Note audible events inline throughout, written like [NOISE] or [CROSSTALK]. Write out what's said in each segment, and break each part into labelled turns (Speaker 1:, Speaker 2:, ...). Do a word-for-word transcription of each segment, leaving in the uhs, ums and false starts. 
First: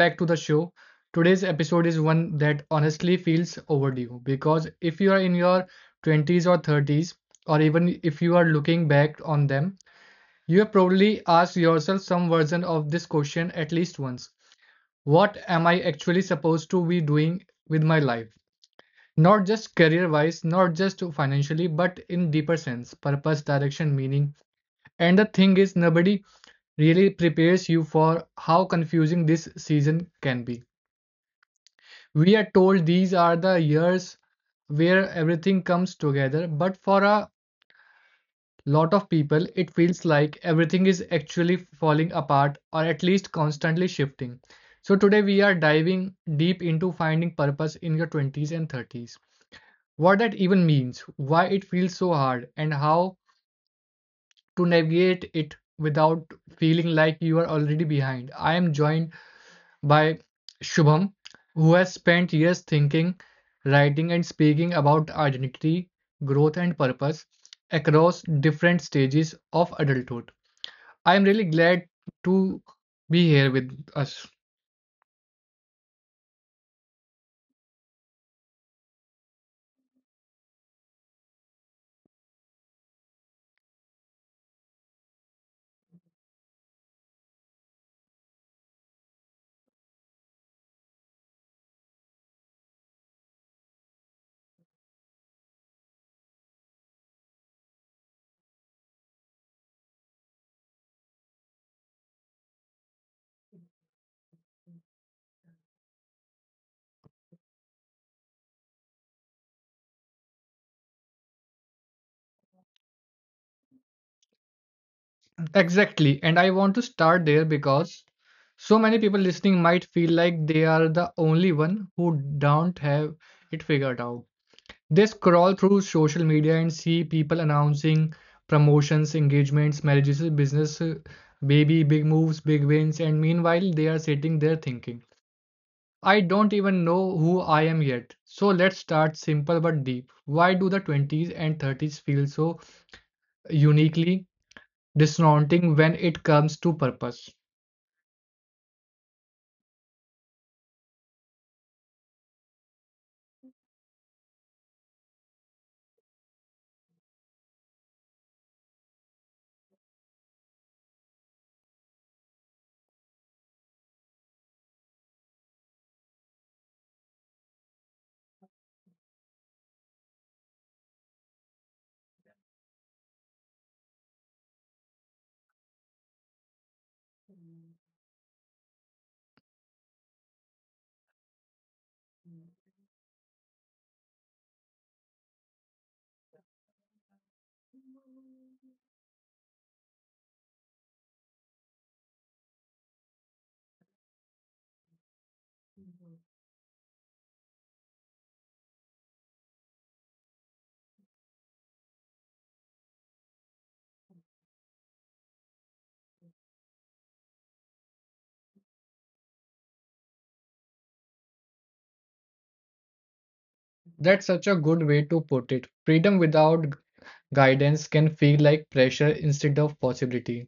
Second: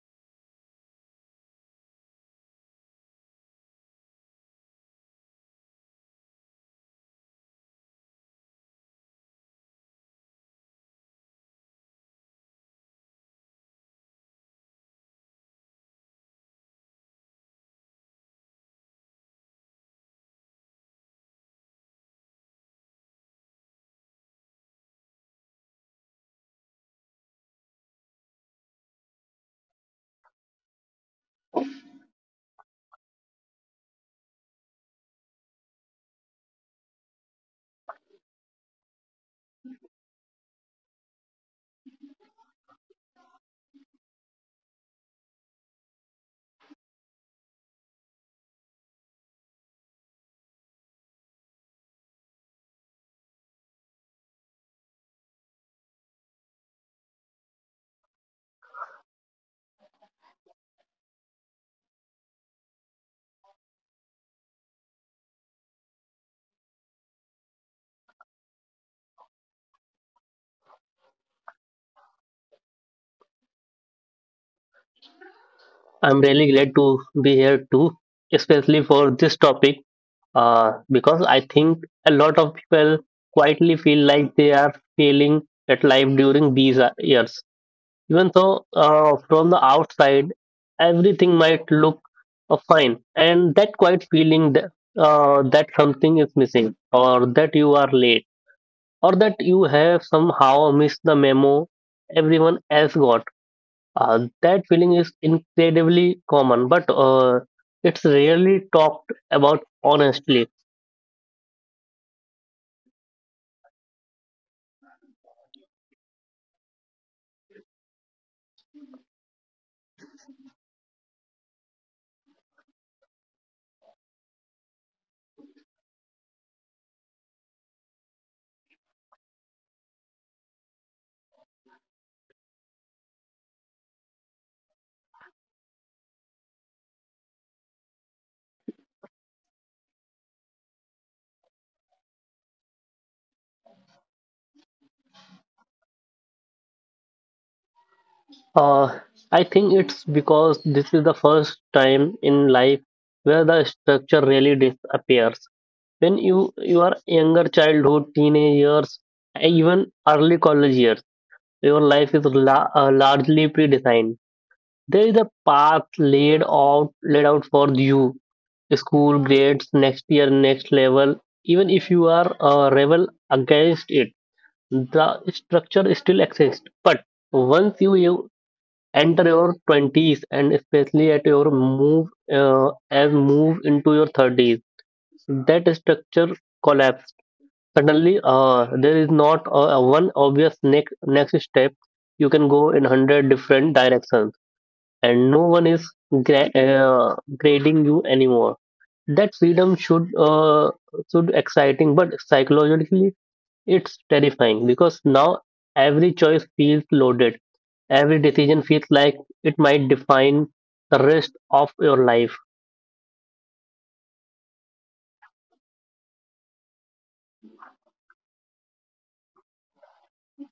Speaker 1: back to the show. Today's episode is one that honestly feels overdue because if you are in your twenties or thirties, or even if you are looking back on them, you have probably asked yourself some version of this question at least once. What am I actually supposed to be doing with my life? Not just career wise, not just financially, but in deeper sense purpose, direction, meaning. And the thing is, nobody really prepares you for how confusing this season can be. We are told these are the years where everything comes together, but for a lot of people, it feels like everything is actually falling apart or at least constantly shifting. So, today we are diving deep into finding purpose in your twenties and thirties. What that even means, why it feels so hard, and how to navigate it without feeling like you are already behind. I am joined by Shubham, who has spent years thinking, writing, and speaking about identity, growth, and purpose across different stages of adulthood. I am really glad to be here with us.
Speaker 2: I'm really glad to be here too, especially for this topic, uh, because I think a lot of people quietly feel like they are failing at life during these uh, years. Even though uh, from the outside, everything might look uh, fine, and that quiet feeling that, uh, that something is missing, or that you are late, or that you have somehow missed the memo everyone else got, uh, that feeling is incredibly common, but uh, it's rarely talked about honestly.
Speaker 1: Exactly. And I want to start there because so many people listening might feel like they are the only one who don't have it figured out. They scroll through social media and see people announcing promotions, engagements, marriages, business, uh, baby, big moves, big wins, and meanwhile they are sitting there thinking, I don't even know who I am yet. So let's start simple but deep. Why do the twenties and thirties feel so uniquely disorienting when it comes to purpose?
Speaker 2: Uh, I think it's because this is the first time in life where the structure really disappears. When you you are younger, childhood, teenage years, even early college years, your life is la- uh, largely predefined. There is a path laid out laid out for you, school grades, next year, next level. Even if you are a rebel against it, the structure still exists. But once you, you enter your twenties, and especially at your move, uh, as move into your thirties, that structure collapsed. Suddenly uh, there is not a, a one obvious next next step. You can go in a hundred different directions, and no one is gra- uh, grading you anymore. That freedom should, uh, should exciting, but psychologically it's terrifying, because now every choice feels loaded, every decision feels like it might define the rest of your life.
Speaker 1: That's such a good way to put it. Freedom without guidance can feel like pressure instead of possibility.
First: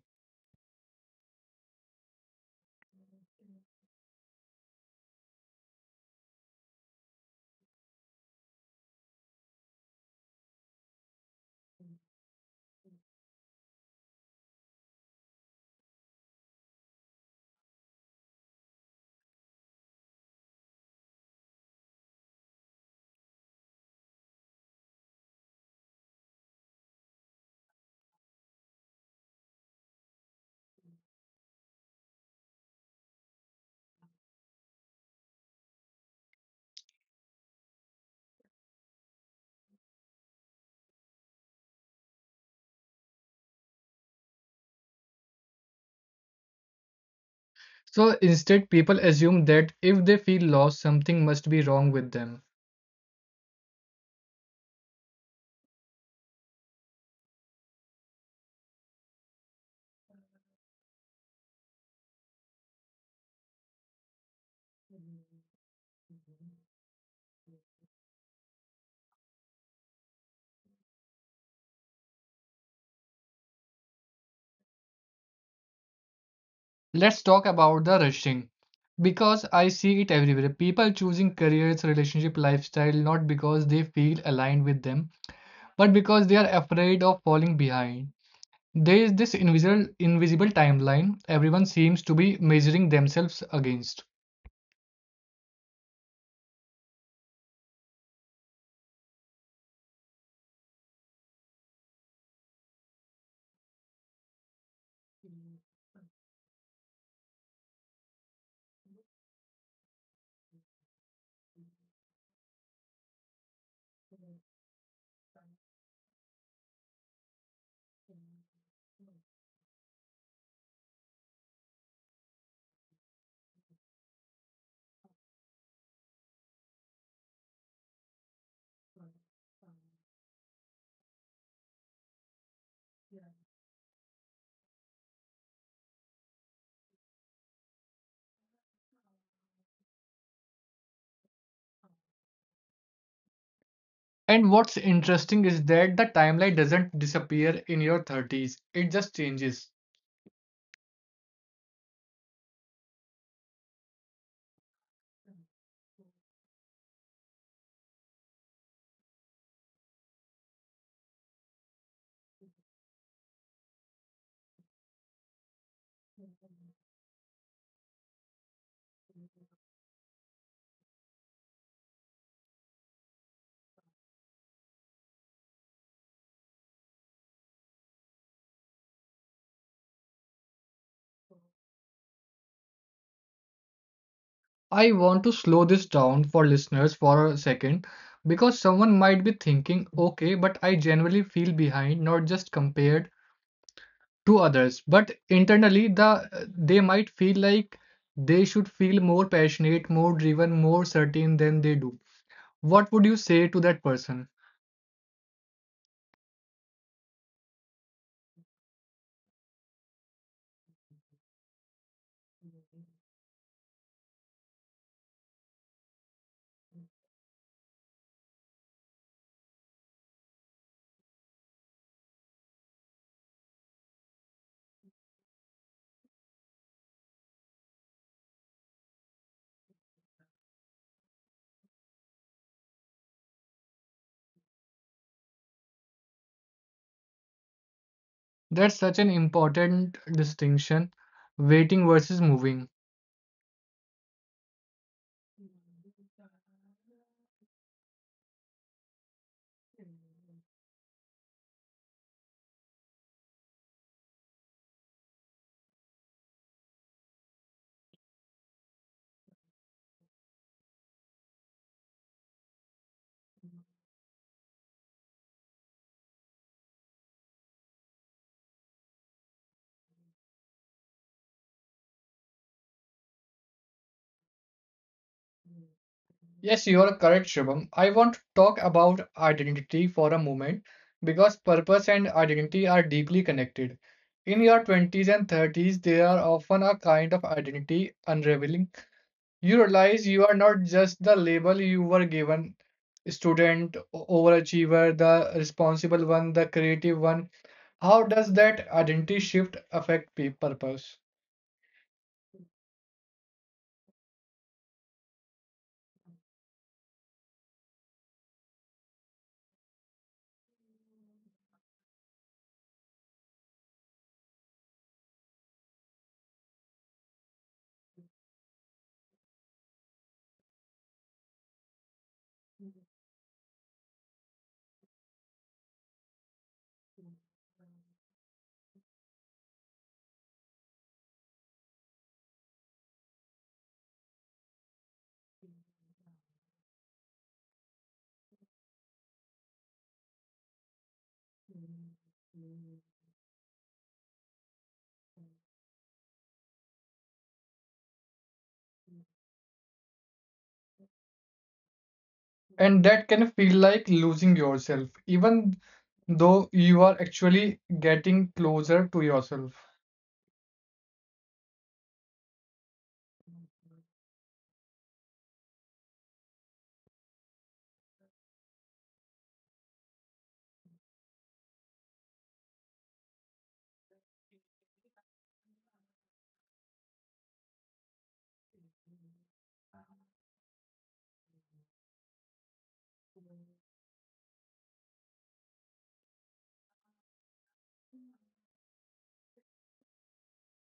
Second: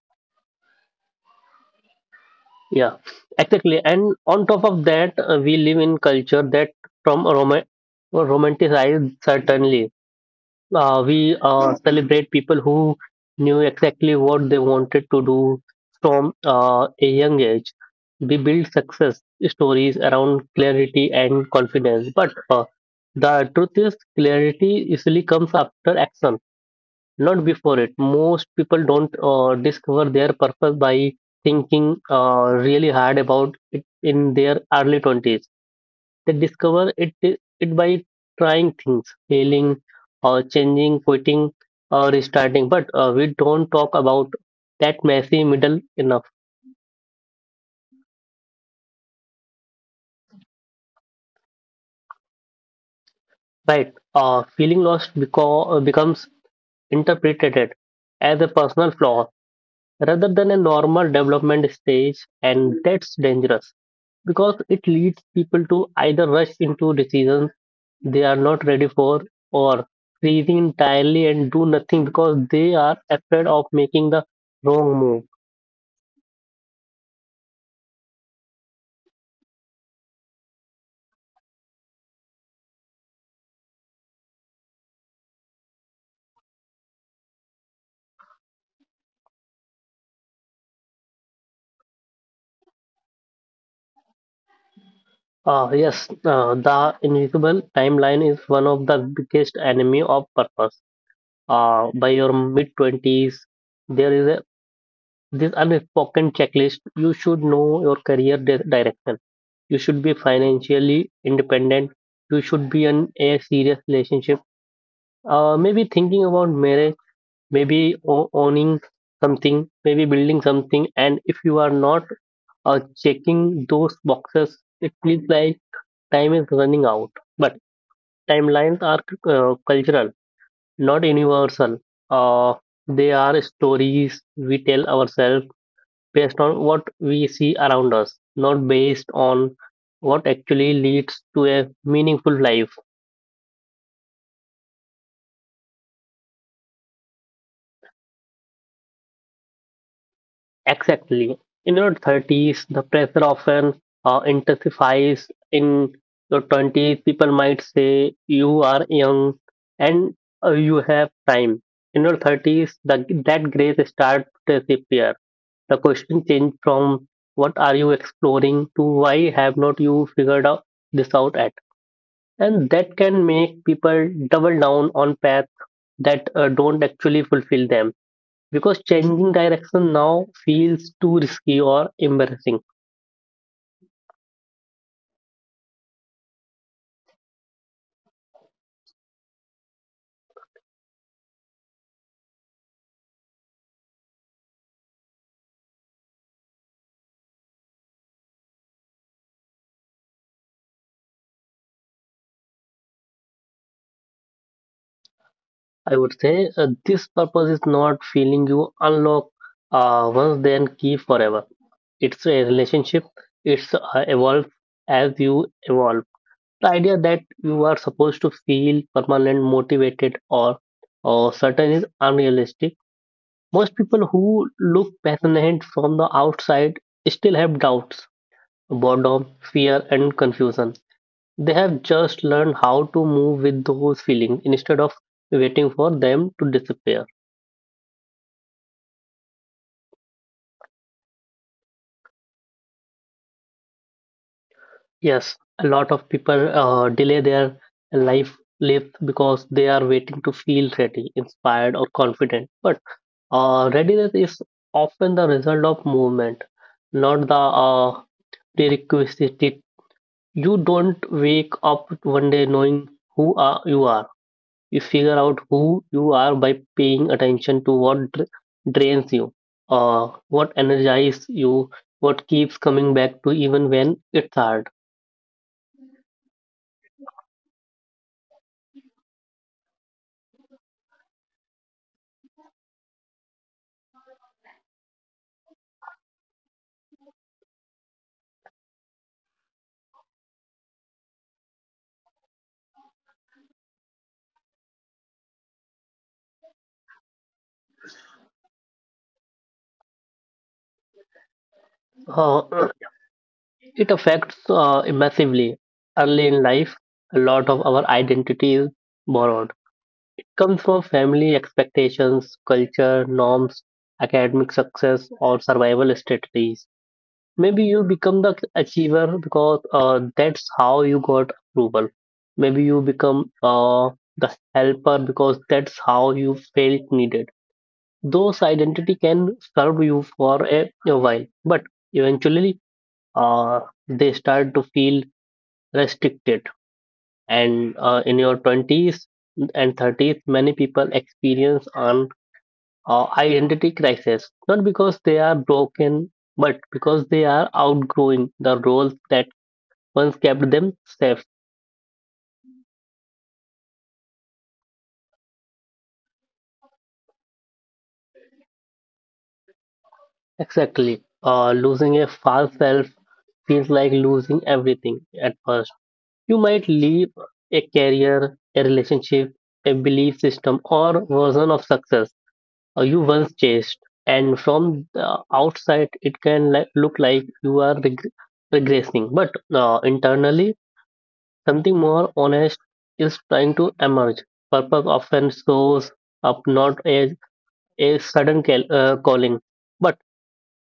Speaker 2: Yeah, exactly. And on top of that, uh, we live in culture that from a rom- romanticized certainly. Uh, we uh, celebrate people who knew exactly what they wanted to do from uh, a young age. We build success stories around clarity and confidence. But uh, the truth is, clarity usually comes after action, not before it. Most people don't uh, discover their purpose by thinking uh, really hard about it in their early twenties. They discover it it by trying things, failing, or changing, quitting, or restarting. But uh, we don't talk about that messy middle enough,
Speaker 1: So instead, people assume that if they feel lost, something must be wrong with them.
Speaker 2: right? Uh, feeling lost beco- becomes interpreted as a personal flaw rather than a normal development stage, and that's dangerous because it leads people to either rush into decisions they are not ready for, or freezing entirely and do nothing because they are afraid of making the wrong move.
Speaker 1: Let's talk about the rushing. Because I see it everywhere. People choosing careers, relationship, lifestyle not because they feel aligned with them, but because they are afraid of falling behind. There is this invisible invisible timeline everyone seems to be measuring themselves against.
Speaker 2: Ah, yes, uh, the invisible timeline is one of the biggest enemy of purpose. Uh, by your mid twenties, there is a this unspoken checklist. You should know your career di- direction. You should be financially independent. You should be in a serious relationship. Uh, maybe thinking about marriage, maybe o- owning something, maybe building something. And if you are not uh, checking those boxes, it feels like time is running out. But timelines are uh, cultural, not universal. Uh, they are stories we tell ourselves based on what we see around us, not based on what actually leads to a meaningful life.
Speaker 1: And what's interesting is that the timeline doesn't disappear in your thirties. It just changes.
Speaker 2: Exactly. In your thirties, the pressure often uh, intensifies. In your twenties, people might say you are young, and uh, you have time. In your thirties, the, that grace starts to disappear. The question changed from what are you exploring to why have not you figured out this out at? And that can make people double down on paths that uh, don't actually fulfill them, because changing direction now feels too risky or embarrassing.
Speaker 1: I want to slow this down for listeners for a second because someone might be thinking, okay, but I generally feel behind, not just compared to others, but internally the they might feel like they should feel more passionate, more driven, more certain than they do. What would you say to that person?
Speaker 2: I would say, uh, this purpose is not feeling you unlock uh, once then keep forever. It's a relationship. It's uh, evolve as you evolve. The idea that you are supposed to feel permanent, motivated, or or certain is unrealistic. Most people who look passionate from the outside still have doubts, boredom, fear, and confusion. They have just learned how to move with those feelings instead of waiting for them to disappear.
Speaker 1: That's such an important distinction, waiting versus moving.
Speaker 2: Yes, a lot of people uh, delay their life lives because they are waiting to feel ready, inspired, or confident. But uh, readiness is often the result of movement, not the uh, prerequisite. You don't wake up one day knowing who are, you are. You figure out who you are by paying attention to what dr- drains you, uh, what energizes you, what keeps coming back to even when it's hard.
Speaker 1: Yes, you are correct, Shubham. I want to talk about identity for a moment because purpose and identity are deeply connected. In your twenties and thirties, there are often a kind of identity unraveling. You realize you are not just the label you were given student, o- overachiever, the responsible one, the creative one. How does that identity shift affect pe- purpose?
Speaker 2: Uh, [CLEARS THROAT] it affects uh, massively. Early in life, a lot of our identity is borrowed. Comes from family expectations, culture, norms, academic success, or survival strategies. Maybe you become the achiever because uh, that's how you got approval. Maybe you become uh, the helper because that's how you felt needed. Those identity can serve you for a, a while, but eventually uh, they start to feel restricted. And uh, in your twenties and thirties, many people experience an uh, identity crisis, not because they are broken, but because they are outgrowing the roles that once kept them safe.
Speaker 1: And that can feel like losing yourself, even though you are actually getting closer to yourself.
Speaker 2: Exactly. Uh, losing a false self feels like losing everything at first. You might leave a career, a relationship, a belief system, or version of success uh, you once chased. And from the outside, it can li- look like you are reg- regressing. But uh, internally, something more honest is trying to emerge. Purpose often shows up not as a sudden cal- uh, calling, but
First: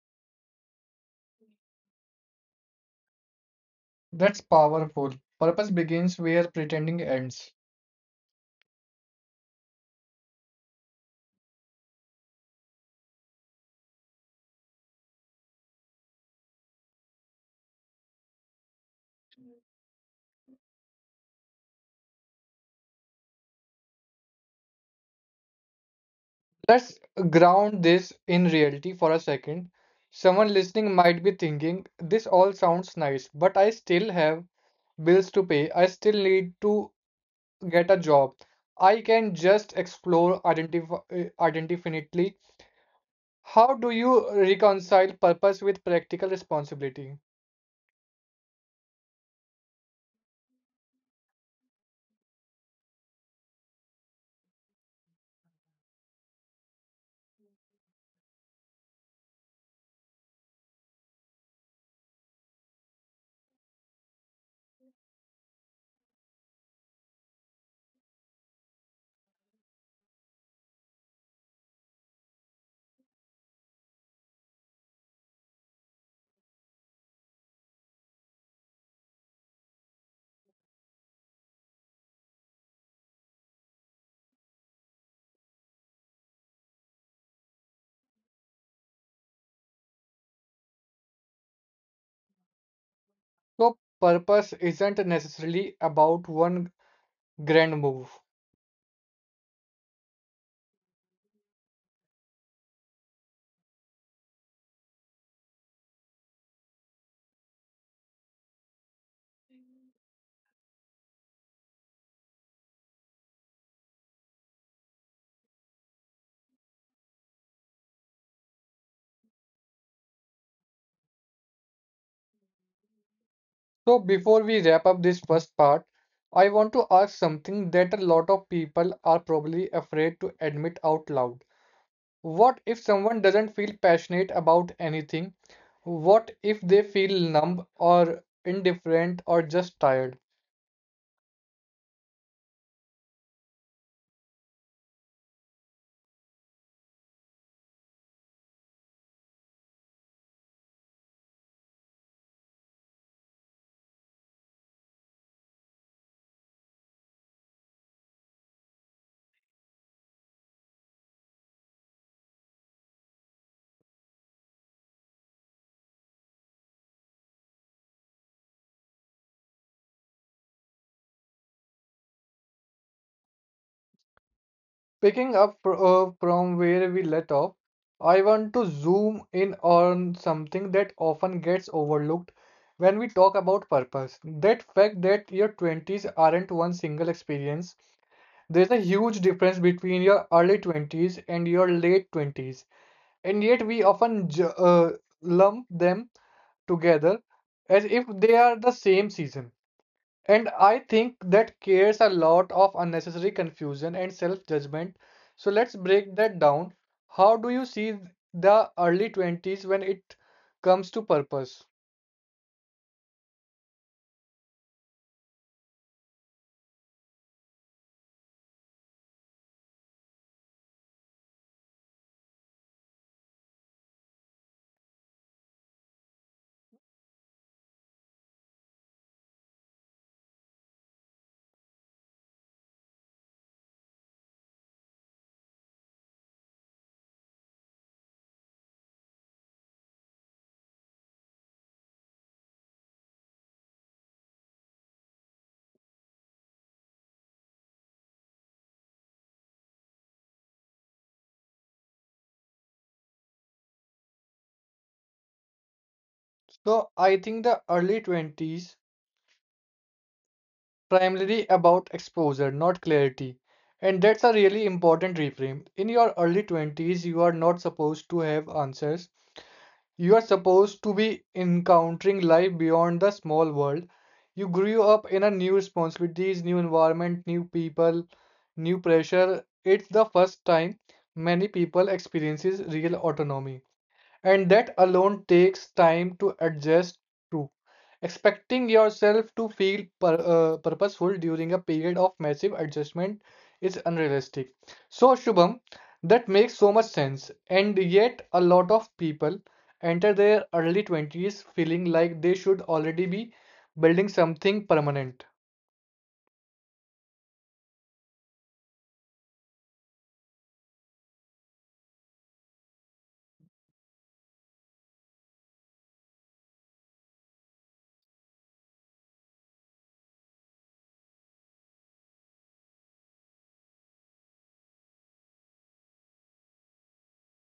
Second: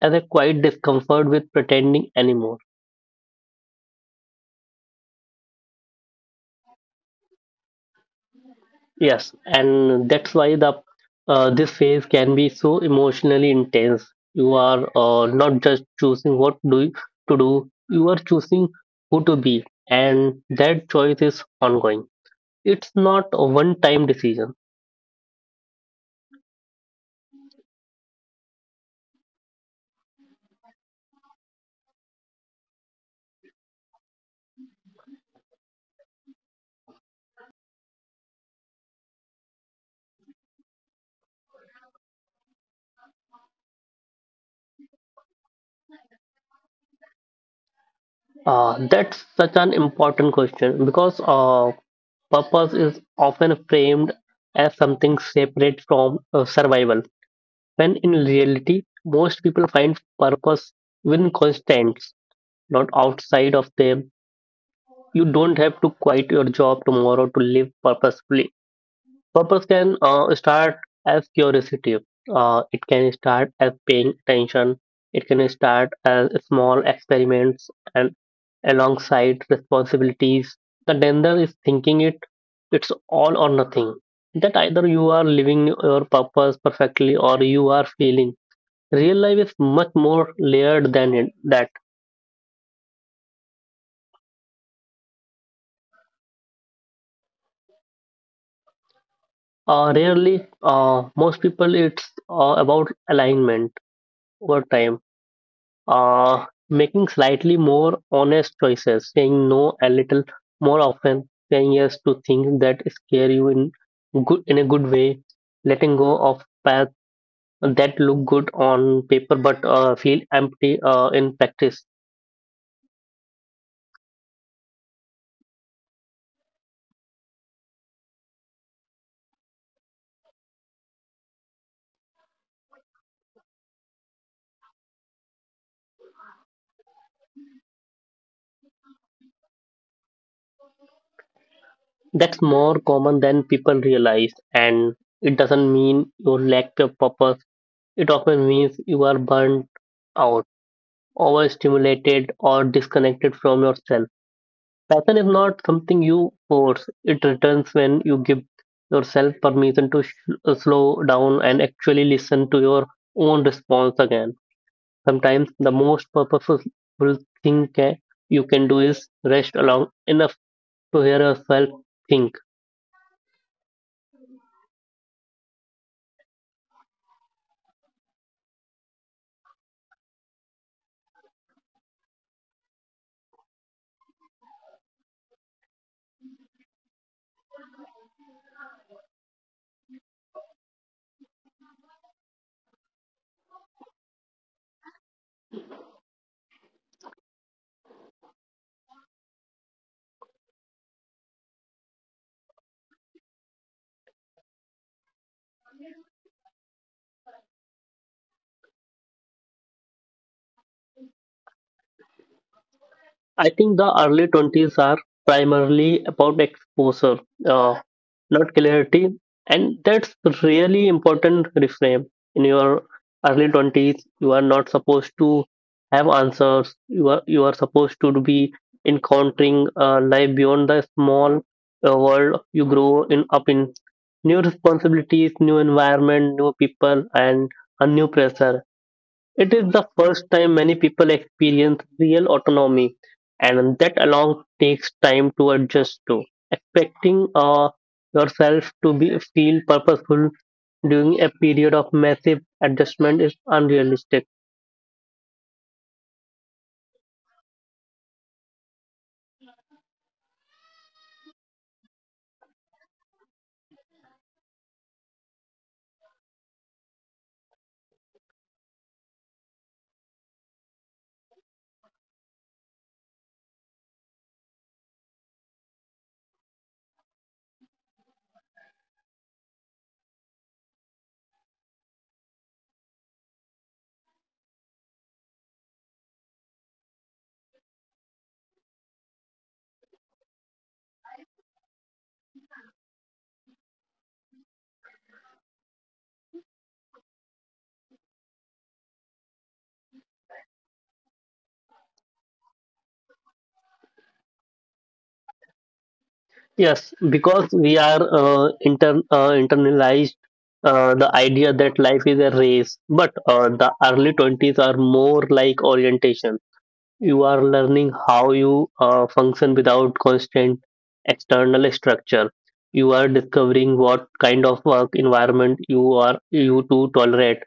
Speaker 2: as a quiet discomfort with pretending anymore.
Speaker 1: That's powerful. Purpose begins where pretending ends.
Speaker 2: Yes, and that's why the uh, this phase can be so emotionally intense. You are uh, not just choosing what do you, to do; you are choosing who to be, and that choice is ongoing. It's not a one-time decision.
Speaker 1: Let's ground this in reality for a second. Someone listening might be thinking, this all sounds nice, but I still have bills to pay. I still need to get a job. I can just explore identif- uh, indefinitely. How do you reconcile purpose with practical responsibility?
Speaker 2: Uh, that's such an important question, because uh, purpose is often framed as something separate from uh, survival, when in reality, most people find purpose within constraints, not outside of them. You don't have to quit your job tomorrow to live purposefully. Purpose can uh, start as curiosity, uh, it can start as paying attention, it can start as small experiments and alongside responsibilities. The danger is thinking it, it's all or nothing. That either you are living your purpose perfectly or you are failing. Real life is much more layered than it, that.
Speaker 1: So, purpose isn't necessarily about one grand move.
Speaker 2: Uh, rarely, uh, most people, it's uh, about alignment over time, uh, making slightly more honest choices, saying no a little more often, saying yes to things that scare you in good in a good way, letting go of paths that look good on paper but uh, feel empty uh, in practice.
Speaker 1: So, before we wrap up this first part, I want to ask something that a lot of people are probably afraid to admit out loud. What if someone doesn't feel passionate about anything? What if they feel numb or indifferent or just tired?
Speaker 2: That's more common than people realize, and it doesn't mean you lack your purpose. It often means you are burnt out, overstimulated, or disconnected from yourself. Passion is not something you force. It returns when you give yourself permission to sh- uh, slow down and actually listen to your own response again. Sometimes the most purposeful thing ca- you can do is rest long enough to hear yourself think.
Speaker 1: Picking up fr- uh, from where we let off, I want to zoom in on something that often gets overlooked when we talk about purpose. That fact that your twenties aren't one single experience. There's a huge difference between your early twenties and your late twenties, and yet we often ju- uh, lump them together as if they are the same season. And I think that creates a lot of unnecessary confusion and self-judgment. So let's break that down. How do you see the early twenties when it comes to purpose?
Speaker 2: I think the early twenties are primarily about exposure. Uh, not clarity, and that's really important reframe. In your early twenties, you are not supposed to have answers. You are you are supposed to be encountering uh, life beyond the small uh, world you grow in up in, new responsibilities, new environment, new people, and a new pressure. It is the first time many people experience real autonomy, and that alone takes time to adjust to. Expecting uh, yourself to be feel purposeful during a period of massive adjustment is unrealistic.
Speaker 1: So I think the early twenties primarily about exposure, not clarity. And that's a really important reframe. In your early twenties, you are not supposed to have answers. You are supposed to be encountering life beyond the small world. You grew up in a new responsibilities, new environment, new people, new pressure. It's the first time many people experiences real autonomy. And that alone takes time to adjust to. Expecting yourself to feel pur uh, purposeful during a period of massive adjustment is unrealistic. So, Shubham, that makes so much sense. And yet, a lot of people enter their early twenties feeling like they should already be building something permanent.
Speaker 2: Yes, because we are uh, inter uh, internalized uh, the idea that life is a race, but uh, the early twenties are more like orientation. You are learning how you uh, function without constant external structure. You are discovering what kind of work environment you are you to tolerate,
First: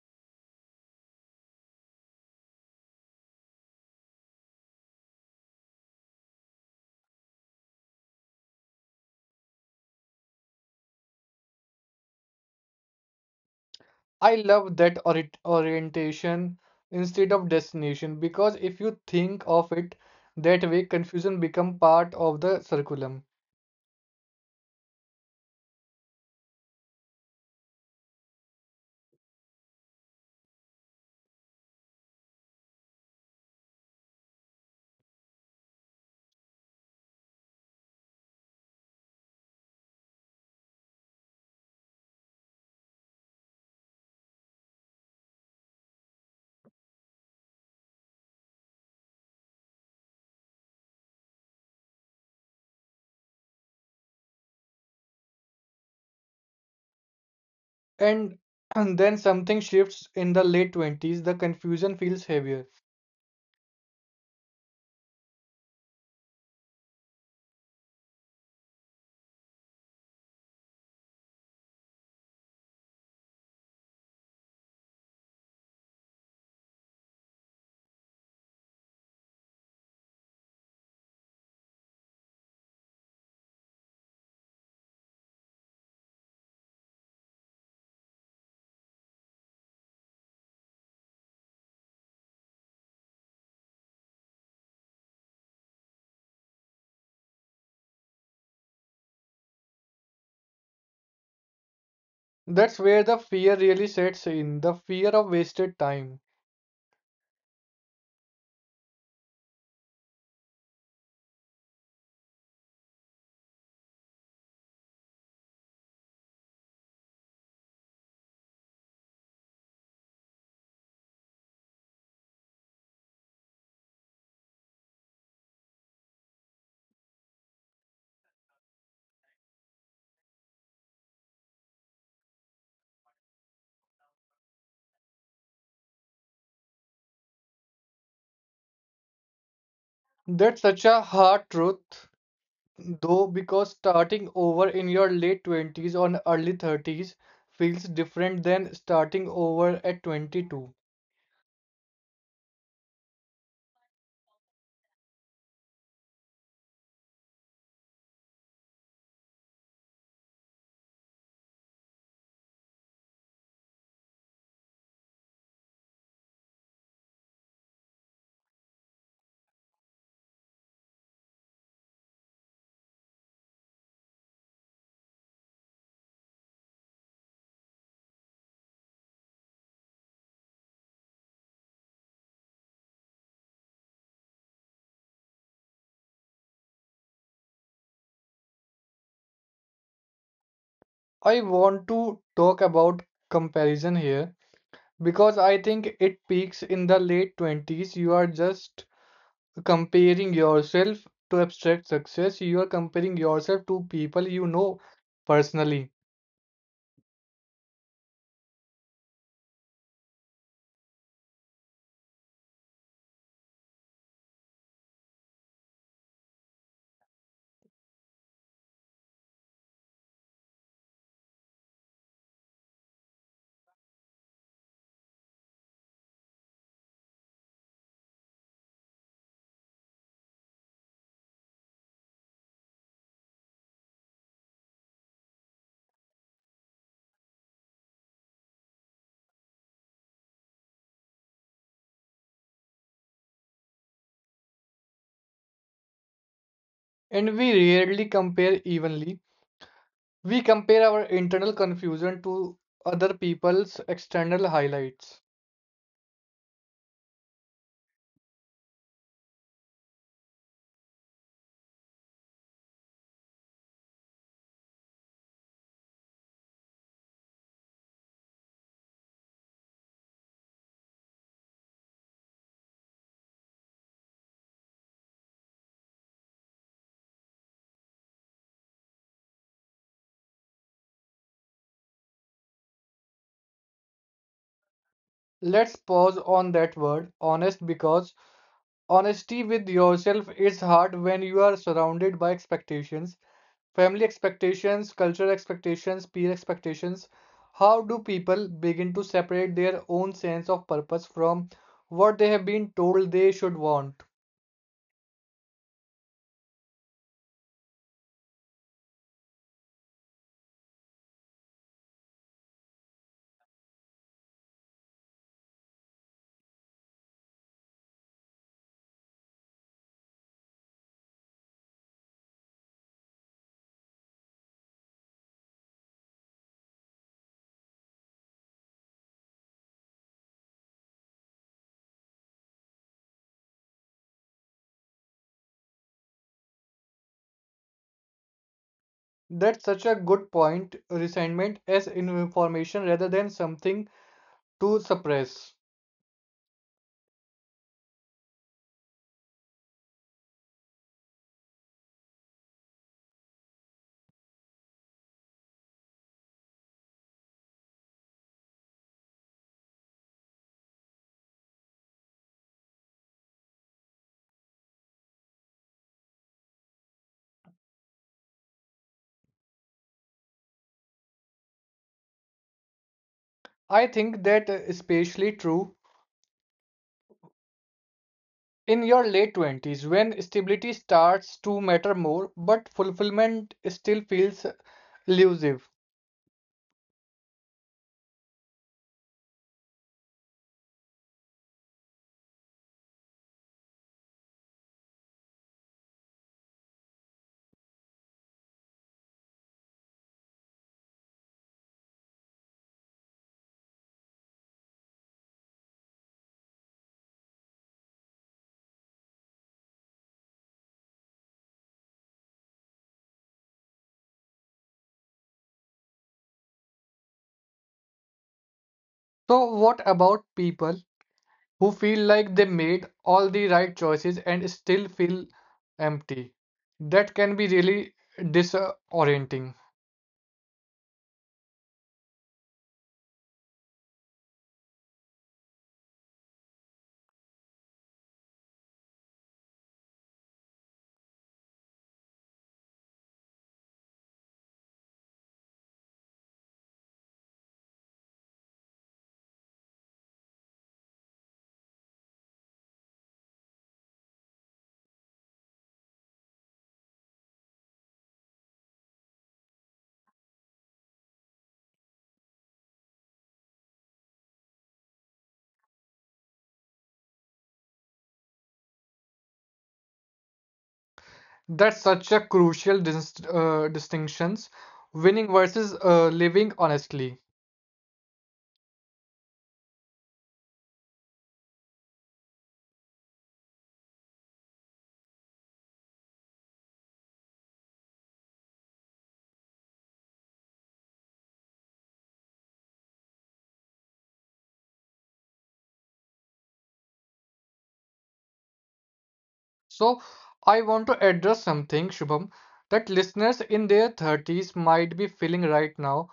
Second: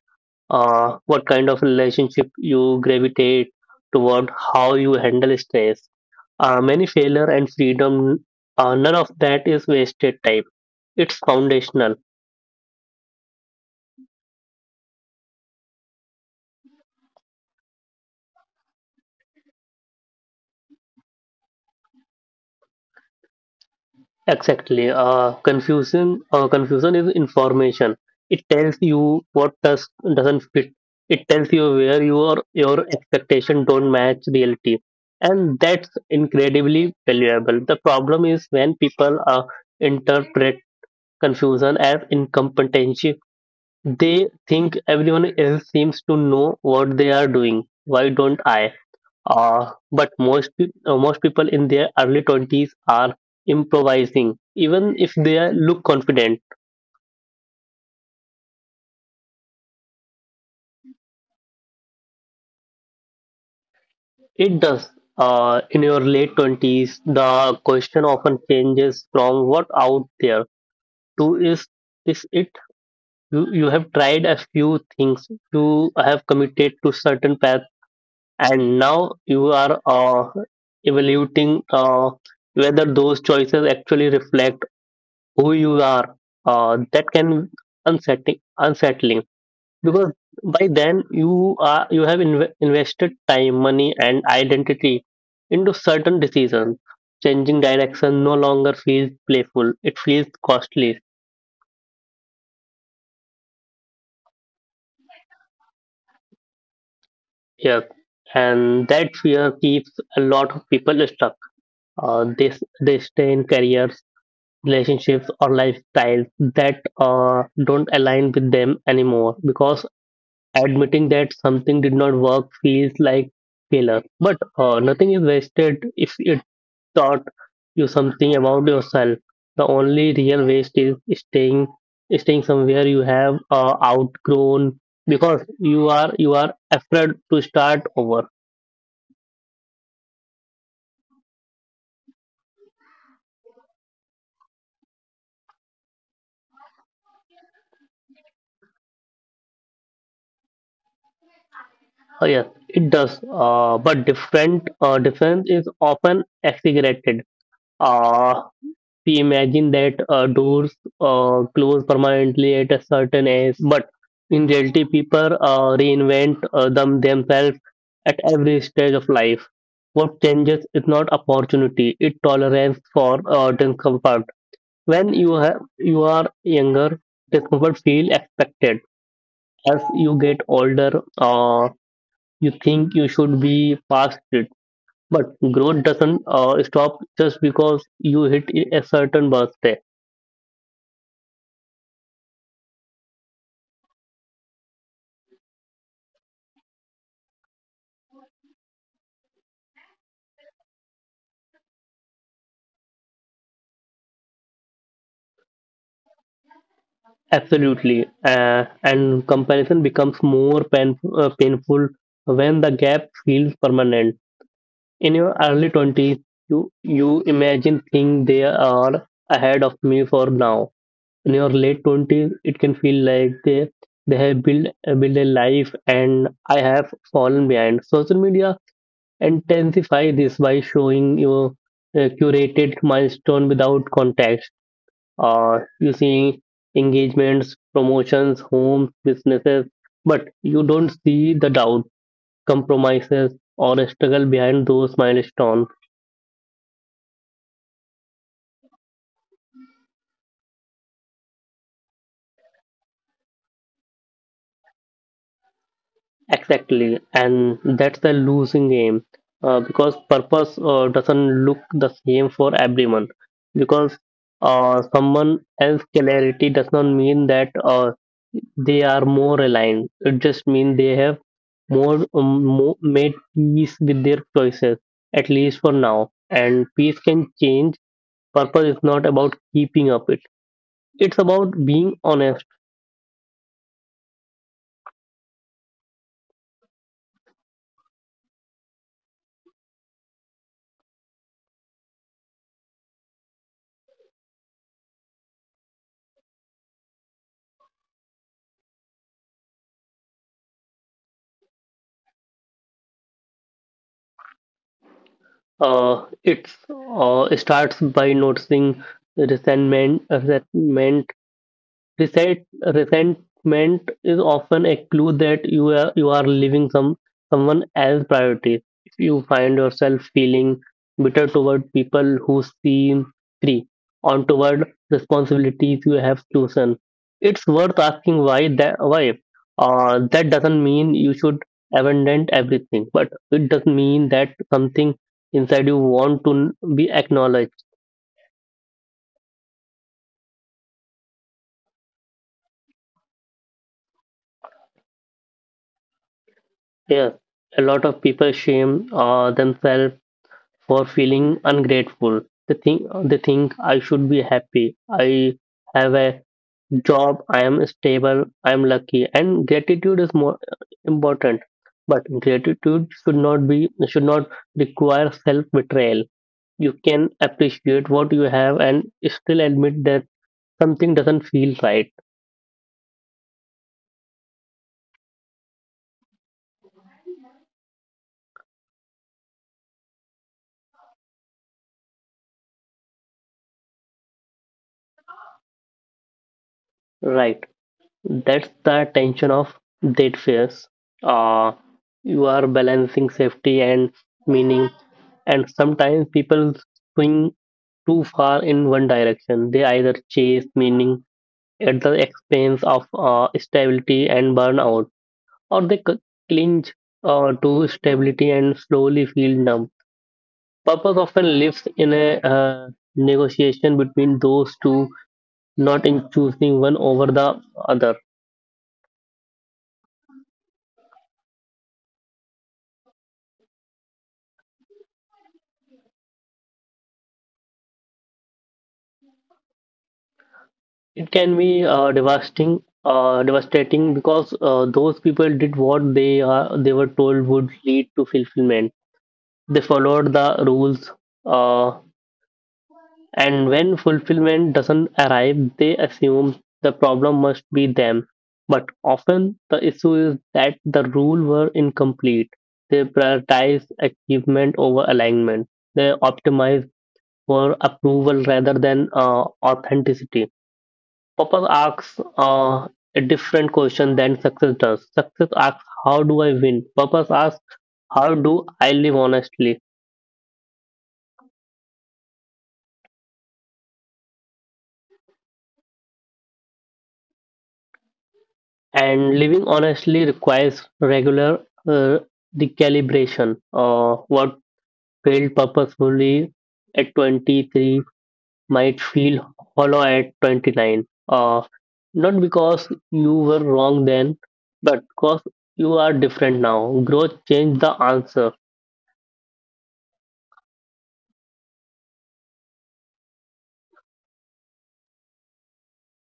Speaker 2: uh, what kind of relationship you gravitate toward, how you handle stress. Uh, many failure and freedom, uh, none of that is wasted time. It's foundational.
Speaker 1: I love that ori- orientation instead of destination, because if you think of it that way, confusion become part of the curriculum.
Speaker 2: Exactly. Uh, confusion. Uh, confusion is information. It tells you what does doesn't fit. It tells you where your your expectation don't match reality, and that's incredibly valuable. The problem is when people uh, interpret confusion as incompetency. They think everyone else seems to know what they are doing. Why don't I? Uh, but most peop uh, most people in their early twenties are improvising, even if they are- look confident.
Speaker 1: And, and then something shifts in the late twenties, the confusion feels heavier.
Speaker 2: It does. Uh, in your late twenties, the question often changes from what out there to is is it you. You have tried a few things, you have committed to certain path, and now you are uh, evaluating uh, whether those choices actually reflect who you are. uh, that can be unsettling unsettling, because by then you are you have inv- invested time, money and identity into certain decisions. Changing direction no longer feels playful, it feels costly.
Speaker 1: That's where the fear really sets in, the fear of wasted time.
Speaker 2: Yes, and that fear keeps a lot of people stuck. uh, they, they stay in careers, relationships or lifestyles that uh, don't align with them anymore, because admitting that something did not work feels like failure. But uh, nothing is wasted if it taught you something about yourself. The only real waste is staying staying somewhere you have uh, outgrown because you are you are afraid to start over.
Speaker 1: That's such a hard truth, though, because starting over in your late twenties or early thirties feels different than starting over at twenty-two.
Speaker 2: Uh, yes, it does. Uh, but different uh, difference is often exaggerated. Uh, we imagine that uh, doors uh, close permanently at a certain age, but in reality, people uh, reinvent uh, them themselves at every stage of life. What changes is not opportunity; it tolerance for uh, discomfort. When you have you are younger, discomfort feel expected. As you get older, uh, you think you should be past it. But growth doesn't uh, stop just because you hit a certain birthday.
Speaker 1: I want to talk about comparison here because I think it peaks in the late twenties. You are just comparing yourself to abstract success. You are comparing yourself to people you know personally.
Speaker 2: Absolutely, uh, and comparison becomes more pain, uh, painful when the gap feels permanent. In your early twenties, you, you imagine things they are ahead of me for now. In your late twenties, it can feel like they, they have built, uh, built a life and I have fallen behind. Social media intensify this by showing you a curated milestone without context. Uh, you see engagements, promotions, homes, businesses, but you don't see the doubt, compromises, or the struggle behind those milestones.
Speaker 1: And we rarely compare evenly. We compare our internal confusion to other people's external highlights.
Speaker 2: Exactly, and that's the losing game uh, because purpose uh, doesn't look the same for everyone. Because uh, someone else clarity does not mean that uh, they are more aligned. It just means they have more, um, more made peace with their choices, at least for now. And peace can change. Purpose is not about keeping up it. It's about being honest.
Speaker 1: Let's pause on that word, honest, because honesty with yourself is hard when you are surrounded by expectations. Family expectations, cultural expectations, peer expectations. How do people begin to separate their own sense of purpose from what they have been told they should want?
Speaker 2: Uh, it's uh, it starts by noticing resentment, resentment Resent, resentment is often a clue that you are, you are leaving some someone else's priorities. If you find yourself feeling bitter toward people who seem free, on toward responsibilities you have chosen, it's worth asking why that why. Uh, that doesn't mean you should abandon everything, but it does mean that something inside you want to n- be acknowledged.
Speaker 1: That's such a good point. Resentment as information rather than something to suppress.
Speaker 2: Yes, a lot of people shame uh, themselves for feeling ungrateful. They think they think I should be happy. I have a job. I am stable. I am lucky. And gratitude is more uh, important. But gratitude should not be should not require self betrayal. You can appreciate what you have and still admit that something doesn't feel right.
Speaker 1: I think that is especially true in your late twenties when stability starts to matter more, but fulfillment still feels elusive.
Speaker 2: Right. That's the tension of date fairs. Uh, you are balancing safety and meaning, and sometimes people swing too far in one direction. They either chase meaning at the expense of uh, stability and burnout, or they c- clinch uh, to stability and slowly feel numb. Purpose often lives in a uh, negotiation between those two, not in choosing one over the other.
Speaker 1: So, what about people who feel like they made all the right choices and still feel empty. That can be really disorienting.
Speaker 2: It can be uh, devastating, uh, devastating because uh, those people did what they are they were told would lead to fulfillment. They followed the rules, uh, and when fulfillment doesn't arrive, they assume the problem must be them. But often the issue is that the rule were incomplete. They prioritize achievement over alignment. They optimize for approval rather than uh, authenticity. Purpose asks uh, a different question than success does. Success asks, "How do I win?" Purpose asks, "How do I live honestly?"
Speaker 1: That's such a crucial dis- uh, distinctions, winning versus uh, living honestly.
Speaker 2: And living honestly requires regular uh, recalibration. Uh, what felt purposefully at twenty-three might feel hollow at twenty-nine. Uh, not because you were wrong then, but because you are different now. Growth changed the answer.
Speaker 1: So I want to address something, Shubham, that listeners in their thirties might be feeling right now.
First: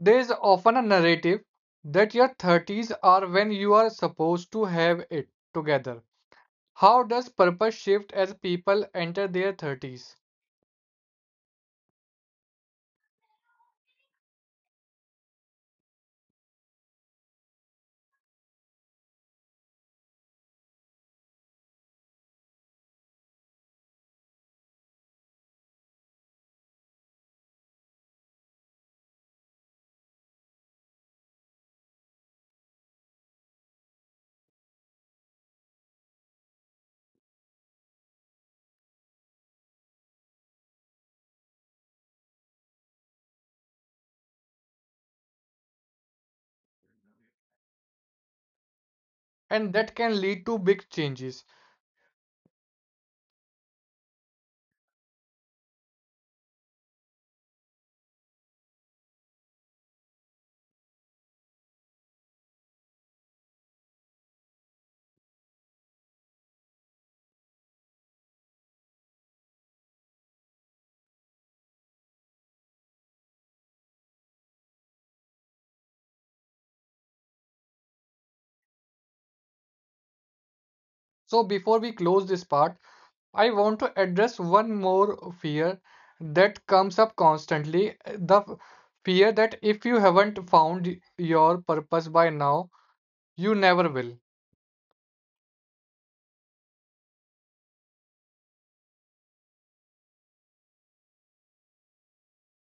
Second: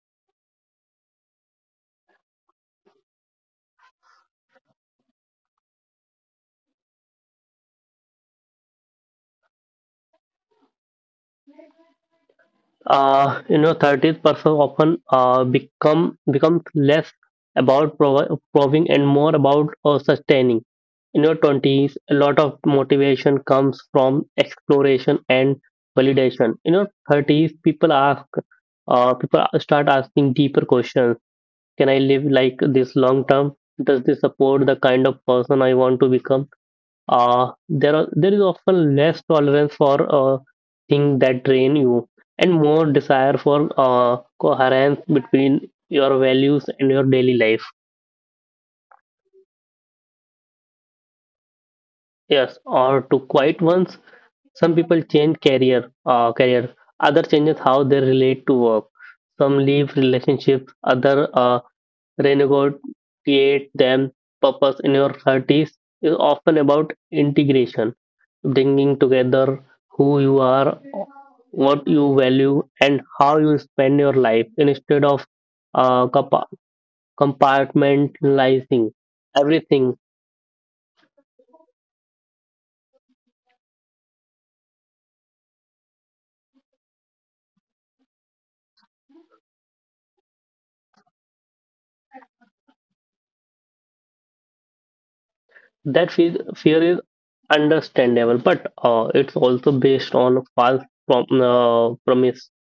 Speaker 1: There is often a narrative that your thirties are when you are supposed to have it together. How does purpose shift as people enter their thirties?
Speaker 2: uh, You know, thirties person often uh, become becomes less about provi- proving and more about uh, sustaining. In your twenties, a lot of motivation comes from exploration and validation. In your thirties, people ask, uh, people start asking deeper questions. Can I live like this long term? Does this support the kind of person I want to become? uh, there are there is often less tolerance for uh, things that drain you and more desire for uh, coherence between your values and your daily life.
Speaker 1: And that can lead to big changes.
Speaker 2: Yes, or to quiet ones. Some people change career uh, career other changes how they relate to work, some leave relationships, other uh, renegotiate them. Purpose in your thirties is often about integration, bringing together who you are, what you value and how you spend your life instead of uh, compa- compartmentalizing everything.
Speaker 1: So, before we close this part, I want to address one more fear that comes up constantly, the f- fear that if you haven't found your purpose by now, you never will.
Speaker 2: That fe- fear is understandable but uh, it's also based on a false prom- uh, promise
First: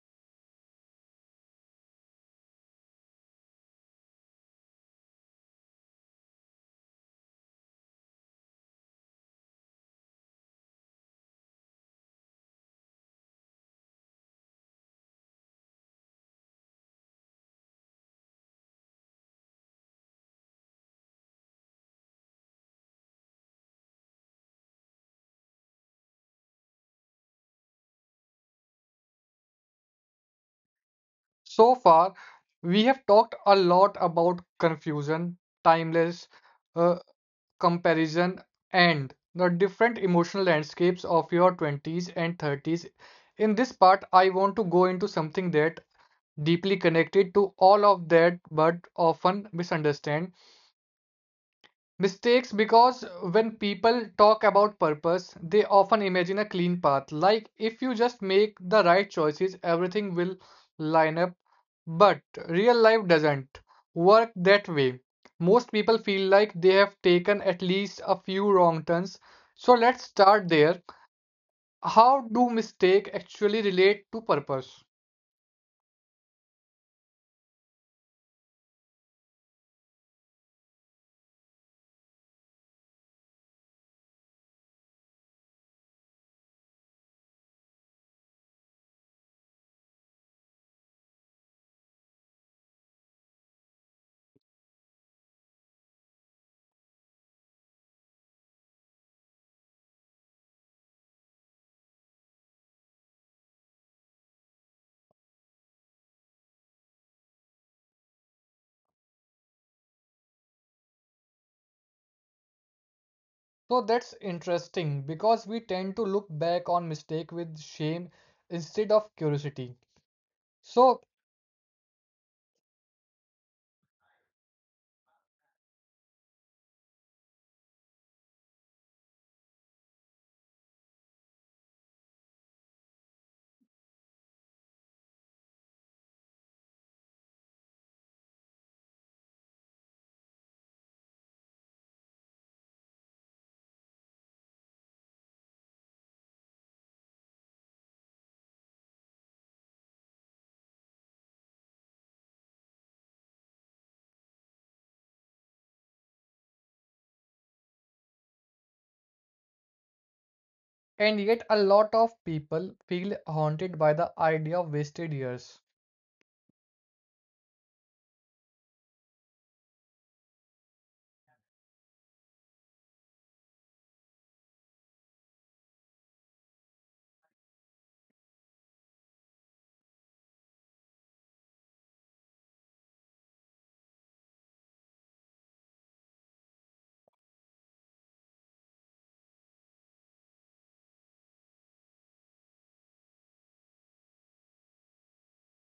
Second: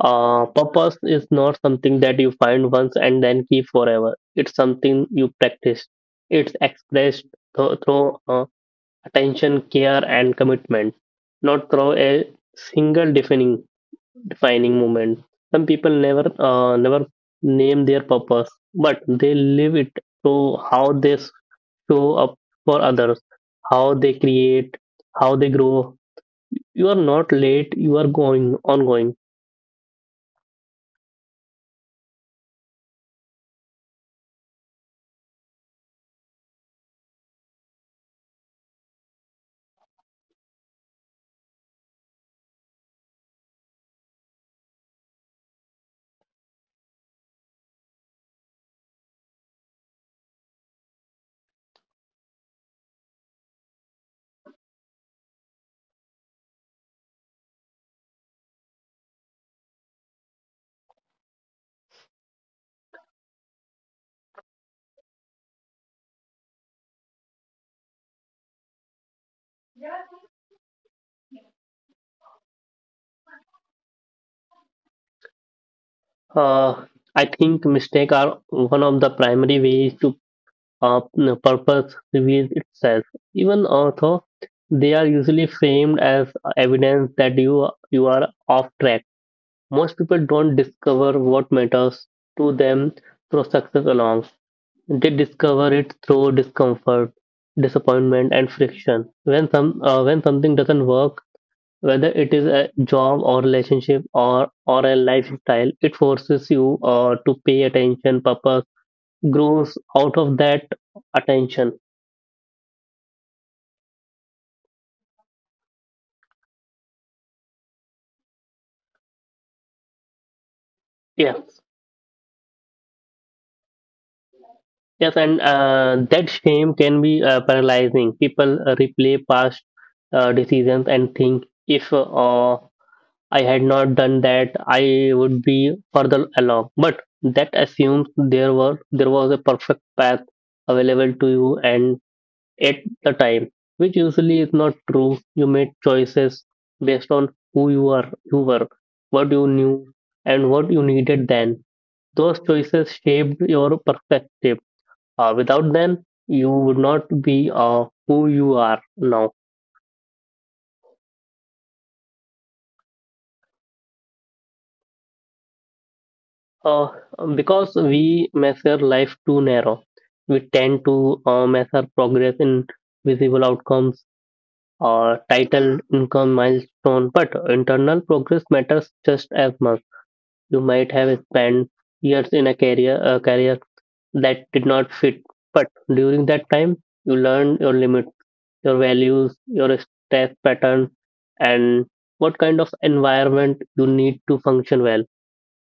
Speaker 2: Uh, purpose is not something that you find once and then keep forever. It's something you practice. It's expressed th- through uh, attention, care, and commitment, not through a single defining defining moment. Some people never uh, never name their purpose, but they live it through how they show up for others, how they create, how they grow. You are not late. You are going ongoing.
Speaker 1: So far, we have talked a lot about confusion, timeless, uh, comparison, and the different emotional landscapes of your twenties and thirties. In this part, I want to go into something that deeply connected to all of that but often misunderstand. Mistakes, because when people talk about purpose, they often imagine a clean path. Like if you just make the right choices, everything will line up. But real life doesn't work that way. Most people feel like they have taken at least a few wrong turns. So let's start there. How do mistake actually relate to purpose?
Speaker 2: Uh, I think mistakes are one of the primary ways to uh, purpose reveals itself. Even although they are usually framed as evidence that you you are off track, most people don't discover what matters to them through success alone. They discover it through discomfort, disappointment, and friction. When some uh, when something doesn't work, whether it is a job or relationship or, or a lifestyle, it forces you uh, to pay attention. Purpose grows out of that attention.
Speaker 1: So that's interesting because we tend to look back on mistake with shame instead of curiosity. So.
Speaker 2: Yes. Yes, and uh, that shame can be uh, paralyzing. People uh, replay past uh, decisions and think if uh, I had not done that, I would be further along. But that assumes there were there was a perfect path available to you, and at the time, which usually is not true. You made choices based on who you are, you were, what you knew, and what you needed then. Those choices shaped your perspective. Uh, without them, you would not be uh, who you are now.
Speaker 1: And yet, a lot of people feel haunted by the idea of wasted years.
Speaker 2: Uh, because we measure life too narrow, we tend to uh, measure progress in visible outcomes or title, income, milestone, but internal progress matters just as much. You might have spent years in a career a career that did not fit, but during that time, you learned your limits, your values, your stress pattern, and what kind of environment you need to function well.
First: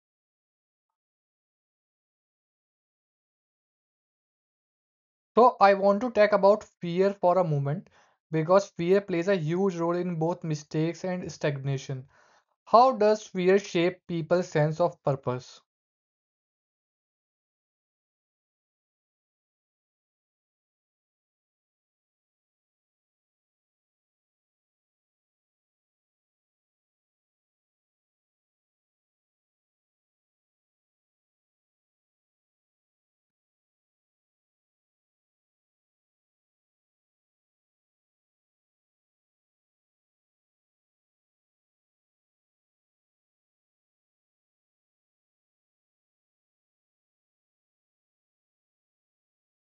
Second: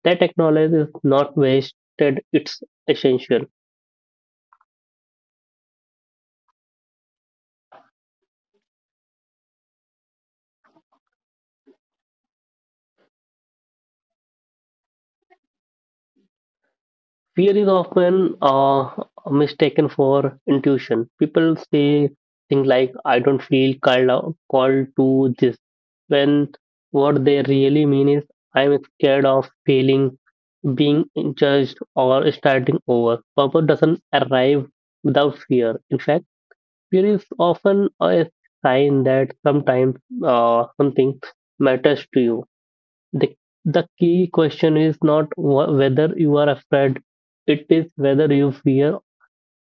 Speaker 2: That knowledge is not wasted; it's essential.
Speaker 1: So, I want to talk about fear for a moment because fear plays a huge role in both mistakes and stagnation. How does fear shape people's sense of purpose?
Speaker 2: Fear is often uh, mistaken for intuition. People say things like, "I don't feel called, out- called to this," when what they really mean is, "I'm scared of failing, being judged, or starting over." Purpose doesn't arrive without fear. In fact, fear is often a sign that sometimes uh, something matters to you. The, the key question is not wh- whether you are afraid, it is whether you fear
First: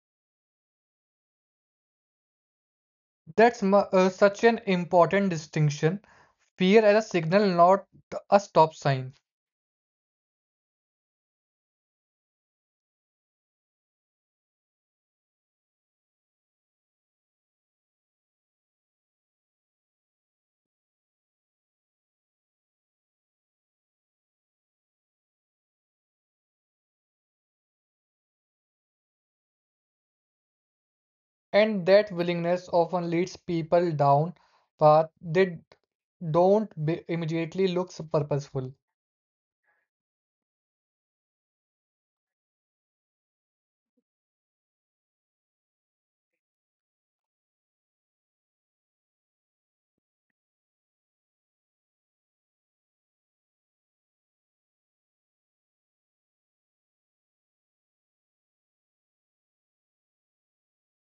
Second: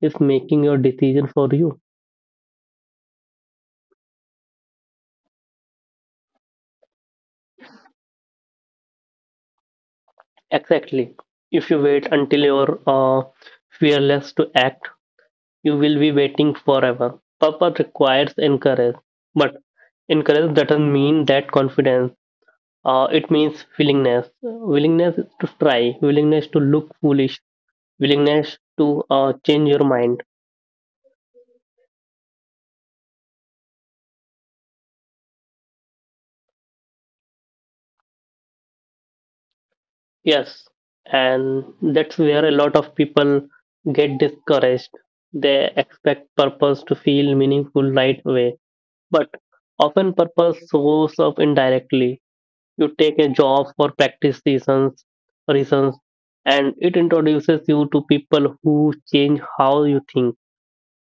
Speaker 2: is making your decision for you.
Speaker 1: That's mu- uh, such an important distinction. Fear as a signal, not a stop sign.
Speaker 2: Exactly. If you wait until you're uh, fearless to act, you will be waiting forever. Purpose requires encourage, but encourage doesn't mean that confidence. Uh, it means willingness, willingness to try, willingness to look foolish, willingness to uh, change your mind.
Speaker 1: And that willingness often leads people down paths they don't be- immediately look purposeful.
Speaker 2: Yes, and that's where a lot of people get discouraged. They expect purpose to feel meaningful right away, but often purpose shows up indirectly. You take a job for practice reasons, reasons, and it introduces you to people who change how you think.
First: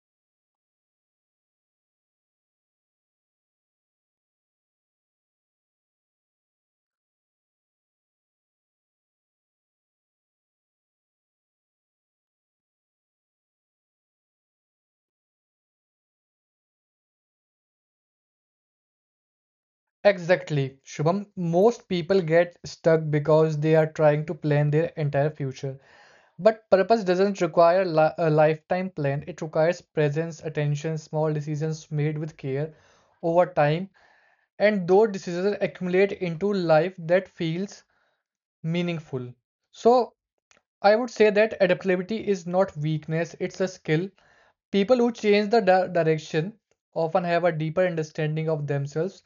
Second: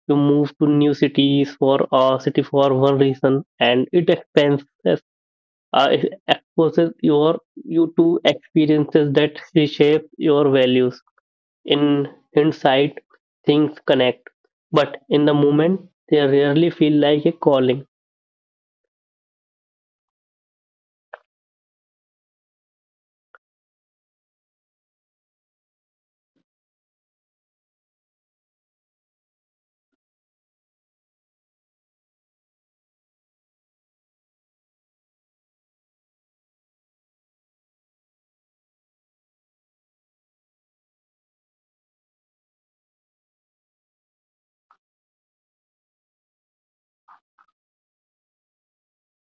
Speaker 2: You move to new cities for a city for one reason, and it expands uh, it exposes your you to experiences that reshape your values. In hindsight, things connect, but in the moment, they rarely feel like a calling.
Speaker 1: Exactly, Shubham. Most people get stuck because they are trying to plan their entire future. But purpose doesn't require li a lifetime plan, it requires presence, attention, small decisions made with care over time, and those decisions accumulate into life that feels meaningful. So, I would say that adaptability is not weakness, it's a skill. People who change the di- direction often have a deeper understanding of themselves.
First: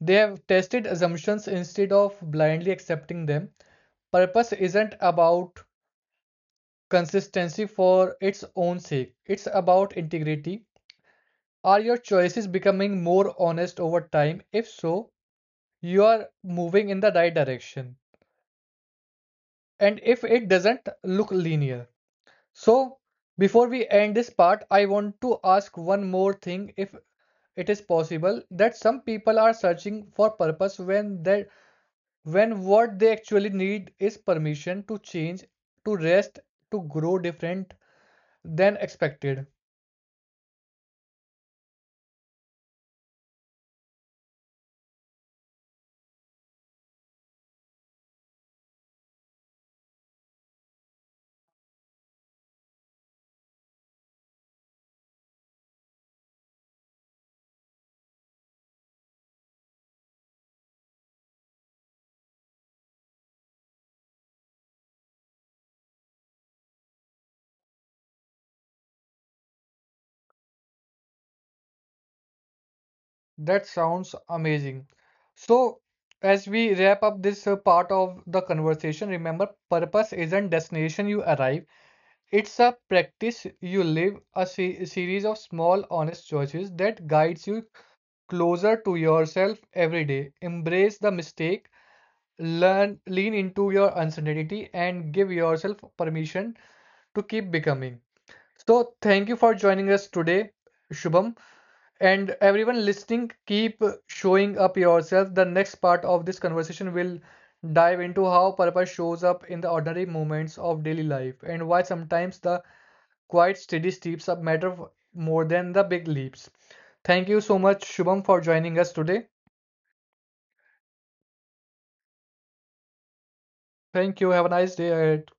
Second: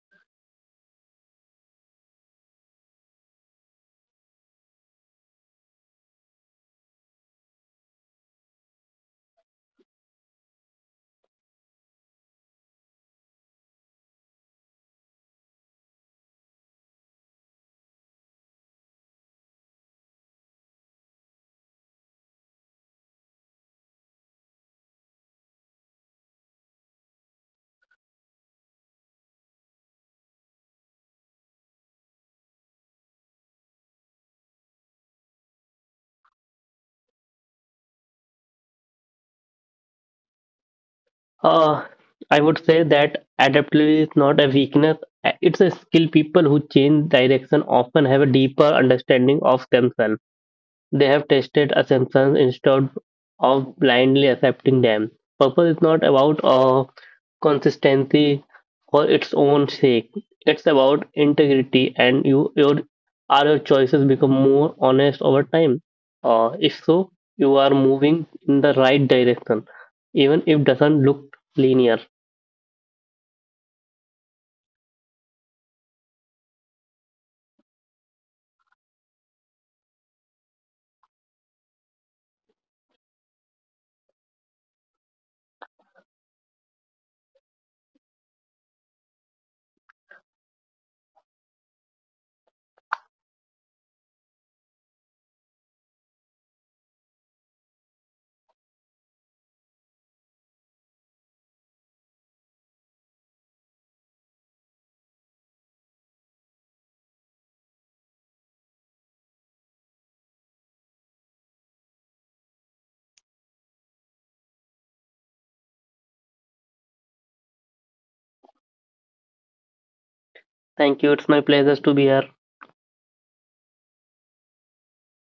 Speaker 1: They have tested assumptions instead of blindly accepting them. Purpose isn't about consistency for its own sake, it's about integrity. Are your choices becoming more honest over time? If so, you are moving in the right direction. And if it doesn't look linear. So, before we end this part, I want to ask one more thing, if it is possible that some people are searching for purpose when they, when what they actually need is permission to change, to rest, to grow different than expected.
Speaker 2: Uh, I would say that adaptability is not a weakness. Uh, It's a skill. People who change direction often have a deeper understanding of themselves. They have tested assumptions instead of blindly accepting them. Purpose is not about uh, consistency for its own sake. It's about integrity, and you your are your choices become more honest over time. Uh, if so, you are moving in the right direction, even if doesn't look linear.
Speaker 1: That sounds amazing. So, as we wrap up this uh, part of the conversation, remember purpose isn't destination you arrive. It's a practice you live, a se- series of small honest choices that guides you closer to yourself every day. Embrace the mistake, learn, lean into your uncertainty, and give yourself permission to keep becoming. So, thank you for joining us today, Shubham. And everyone listening, keep showing up yourself. The next part of this conversation will dive into how purpose shows up in the ordinary moments of daily life and why sometimes the quiet, steady steps matter more than the big leaps. Thank you so much, Shubham, for joining us today.
Speaker 2: Thank you. It's my pleasure to be here.
Speaker 1: Thank you. Have a nice day ahead.